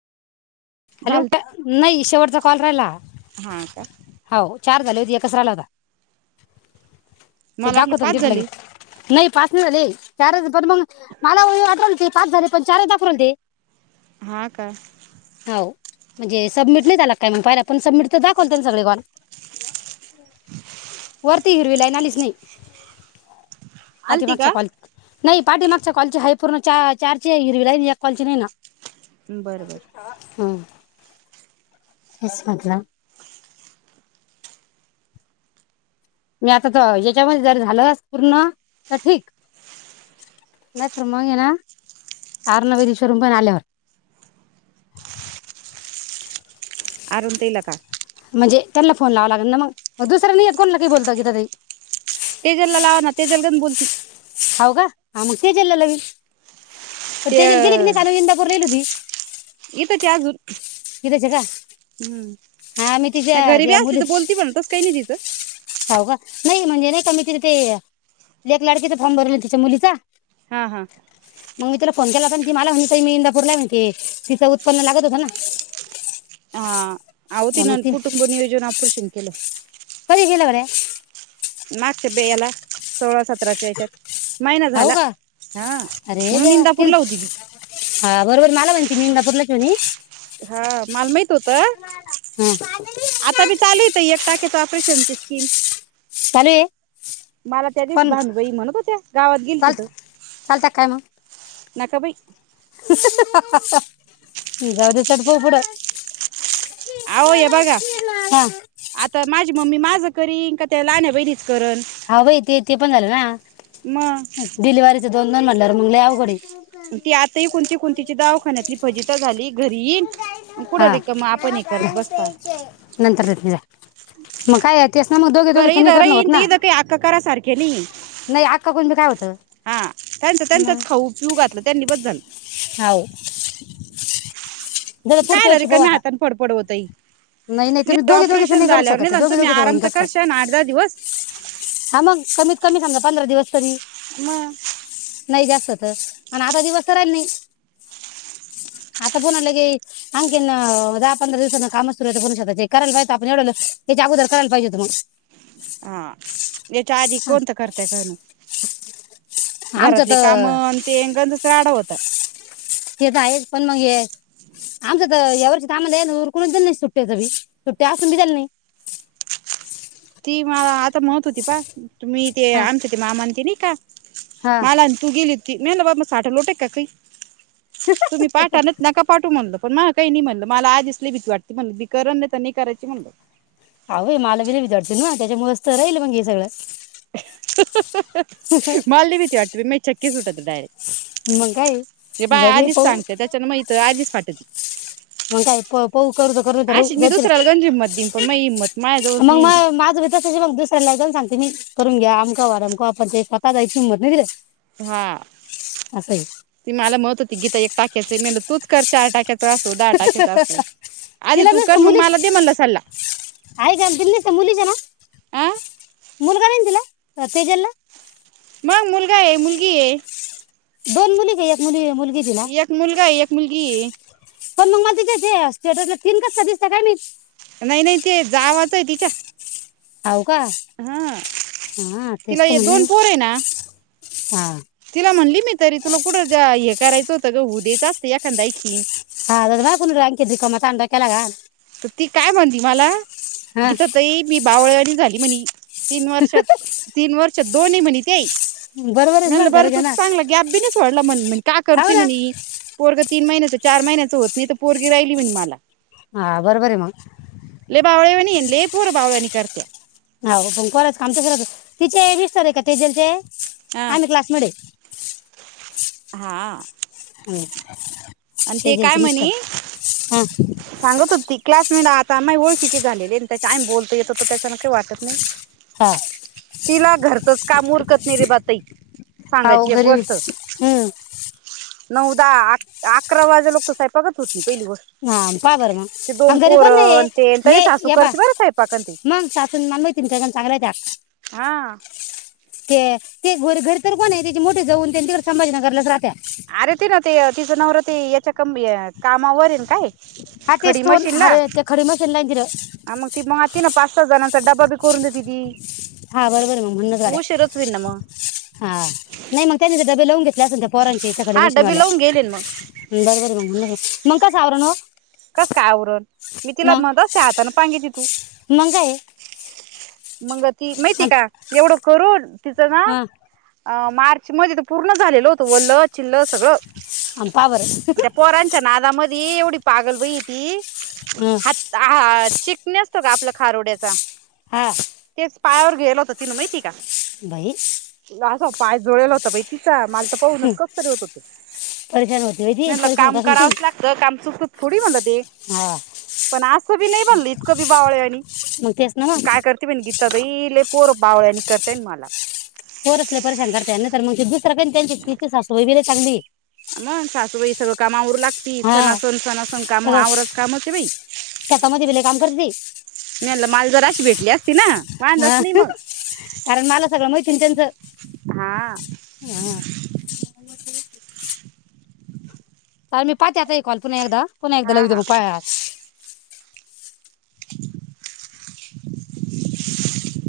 Hello झाल ट नाही शेवटचा कॉल राहिला हा का हो. चार झाली होती एक कच राहायला होता. ते मला दा वाटलं कतून पाच [unintelligible] ला झाली नाही पाच नाही झाले, चारच पण मग मला वाटव ते, पाच झाले पण चारच दाखव ते. हा का. हो म्हणजे सबमिट नाही झाला, काय म्हग पाहि पण सबमिट तर दाखवलते सगळे कॉल. वरती हिरवी लाय नालीस नइ. पाटी आलती का? मागच्या कॉलनि नाही पाठी मागच्या कॉलची हाय पूर्ण, चारची हिरवी लाईन एक कॉलची नाइ ना. बर. हां. तेच [unintelligible] मतलं. मी आता याच्यामध्ये जर झालच पूर्ण तर ठीक, नाही तर मग ये ना आर् नवेरी शोरूम पण आल्यावर. अरूण दिल का? म्हणजे त्यांना फोन लावावा लागेल ना, मग दुसऱ्या नाही य कोणला काही बोलतो गीता ताई. तेजलला लावा ना तेजल गज बोलती. हाव का हा मग तेजला लावील. पण ते तेजल गेली का नाही कानू इंदापूरला गेली होती. इथंच आहे अजून गीताच्या का हा मी नाही तिच्या गरीबी असली तर बोलती पण तस काय नइ तिचं हाऊ का, नाही म्हणजे नाही का मी तीच ते लेक लाडकीचा फॉर्म भरवलाय तीच्या मुलीचा हा हा. तीला फोन केला होता ना ती मला म्हणी ताई मी इंदापूर लाय म्हणे ते तिचं उत्पन्न लागत होत ना. हा आव मग तीनन ती कुंटुब नियोजन ऑपरशन केल. [unintelligible] [inaudible] मागच्या ते ऐला सोळा सत सतराच्या याच्यात नायना हो झाला, का हां अरे म्हणून देवा इंदापूर तिल ला होती ती [unintelligible] इंदापूरला [unintelligible] हा मला माहित होत, हा आता बी चालूय इथं एक टा ऑपरेशन ची स्कीम चालू आहे मला त्या दिवशी पण भानुबाई म्हणत होत्या, गावात गेली ती चाल त चालता काय मग नका बाई जाऊदे चल पाहू पुढं. आवो य बघा हा आता माझी मम्मी माझ करील का त्या लहाण्या बहीणी- हा बाई ते ते पण झालं मग ना डिलवरीच दोन दोन म्हणल्यावर मग लई अवघडे. ती आताही कुणती कुणीतीची दावाखान्यातली फजिता झाली घरी ईल हा नंतर देते जा. मग काय अ तेच ना मग दोघे दोघेच नइ करण होत ना गेली नाही. अक्का बंद काय होत? त्यांचं म त्यांचंच खाऊ पिऊ घातलं त्यांनी बस झालं हाऊ [inaudible] कायला रीकामी हातान फडफड वतई. नाही नाही तुम्ही दोघे दोघेच ऑपरेशन नाही करू झाल्यावर शकत ते निदान दोघे तुम्ही दोघेच आराम होईन त कसं काय करशा न आठ दहा दिवस. हा मग कमीत कमी समजा पंधरा दिवस तरी म. नाही. जास्तत अण आता दिवस त राहिले नाही. आता पुन्हा लगे, आणखीन दहा-पंधरा दिवसान कामच सुरू शकत. कारण व्हय का आपण हेच्या अगोदर करायला पाहिजे होतं मग हा. याच्या आधी हा. कोणतं करत्याय? कायणू आमचं घरातले काम तर न ते [unintelligible] आहे. पण मग हे आमचं तर यावर्ष तम ना उरकून दिल नाही. सुट्ट्याच बी सुट्ट्या असून बी दिल नाही. ती मला मत होती बा. तुम्ही ते हा आमच्या ते मामा ते नाही का? हा मला तू गेली [unintelligible] साठ लोटे [unintelligible] तुम्ही पाठा नका पाठू म्हणल पण म कइ नाही म्हणलं. मला आदीच लइ भीती वाटती. म्हणल मी करण नाही तर नाही करायची म्हणलं अहय माल विला विद्यार्थी ना त्याच्यामुळे तर राहिल मग हे सगळं मला लय भीती वाटते [unintelligible] क [unintelligible] मग काय हे बाय जाऊ दे आधीच पाहू सांगते. त्याच्यान माझ आधीच पाटते कर्ज अशी मी करत दुसऱ्याला गंज हिंमत देईन पण माझी हिंमत [unintelligible] माझ्याजवळच मग नाही म ना माझं भ त मग दुसऱ्याला लाे सांग [unintelligible] तही करून घ्या आमका वम आपण ते पता जायचींमत नाहीे [unintelligible] हा. ती मला म्हणत होती टाक्याचे म तूच कर चार टाक्याच दिला तू न कर मग मुलीच मला दे म्हणलं सल्ला का तिला मुलीच ना आ मुल दिला. तेजलला मग मुलगाए, मुलगीए. दोन मुली का? एक मुली मुली एक मुलगा एक मुलगीए [inaudible] पण मग मला तिच्या स्टेटला तीन कसता दिसत काय? मी नाही. नाही. ते जावाचं आहे तिच्या [unintelligible] का हा तिला तेसत हे हो. दोन पोर आहे ना. हा. तिला म्हणली मी तरी तुला कुठं हे करायचं होतं ग? हो उ दे जास्तते एखादा आणखी हा बागु अंकेत का म तांड केलाग [unintelligible] तर ती काय म्हणती मला हा गीता ताई मी बावळे आणि झाली म्हणे तीन वर्षात तीन वर्ष दो नाही म्हनी काय. बरोबर आहे म्हलं मग खरं बरं घ्या तू ना चांगला की गॅप नाहीच सोडला म्हण म्ह का हो करतोय ना म्हणे पोरग तीन महिन्याचं चार महिन्यां होत नाही तर पोरगी राहिली म्हण मला हा बरोबर आहे मग. बावळया वानी लई पोर बावळयांनी करत्यात. हो पण करायच काम घरच तिचे विस्तार आहे का तेजलचे हा आन क्लास मधे हा हम्म आणि ते काय तेजलचे म्हनी मिस्टर हा सांगत होती. क्लास म्हणे आता आ माही ओळखिती झालेली त्याच्या आमही बोलतो येतो तर त्याच्याना काही वाटत नाही. तिला घरचंच काम उरकत नाही रे बातई हा हो सांगायची एक घरी गोष्ट हम्म नऊदहा आ आ अकरा वाजेपर्यंत तर स्वयंपाक चं होती. हा बा बरं मग घरी कोण नाही पोरण ते तरी हे सासू या बा करते बरं स्वयंपाक आणि ते मग सासून मला माहित चांगलं त्या हा. ते ते घ घरी तर कोण आहे त्याचे मोठे जाऊन त्यांच्या संभाजीनगरलाच राहत्या. की जनावर ते याच्या कं कामावर येन काय. आ खडी तेेस्ो मशीनला अरेयते कडीम चंदयंदिर ति ना पाच सहा जणांचा डबा बी करून देते. ती हा बरोबर आहे मग म्हणणच वाड्या उशीरच होईन ना मग हा नाही मग त्यानी डबे लावून घेतले असल. पोरांची सकडे हा डबे मशीनवाल्या लावून गेले ना मग बर बर ग म्हणूनचं. मग कस आवरण हो कस काय आवरण मी तिला मग म्हणतच असंते हातान पांगेती तू मग काय आहे? मंग ती माहिती आणि- का एवढं करून तिचं हा ना मार स मज पूर्ण झालेल होत वल्ल चिल्ल सगळं आणि पा बरं त्या पोरांच्या नादामध्ये ती एवढी पागल बाई ती हं. ह ह चिकण्यासत का आपल्या खारोड्याचा हा. तेच पायावर गेल होत तिनं माहिती का? बाई. असा पाय जोळला होता बा तिचा म पाहून कसतरी होत होतं. परेशान होती बाई ती म्हणलं परेशान होत काम असेल ती करावंच लागत काम चुक थोडी मला हा पण आज बी नाही बनलं इतकं बी बावळ आणि मग तेच ना मग काय करते पण गी सगळी इले पोर बावळ्यानी करतेन मला कोरसले परशान करतेय नाही तर म गु [unintelligible] चगली. मग सासूबाई सगळ कामावर लागत ती हा सनासन सनासून काम सगळं आवरत कामते बाई. शेतामध्ये बिले काम करते ती. माल जरा अशी भेटली असती ना वांदाच हा नाही मग कारण मला सगळं मैत्रीण त्यांचं हा हा. काल मी पाहत यता आहे कॉल पुन्हा एकदा पुन्हा एकदा हा हा लाविते म पायास [inaudible]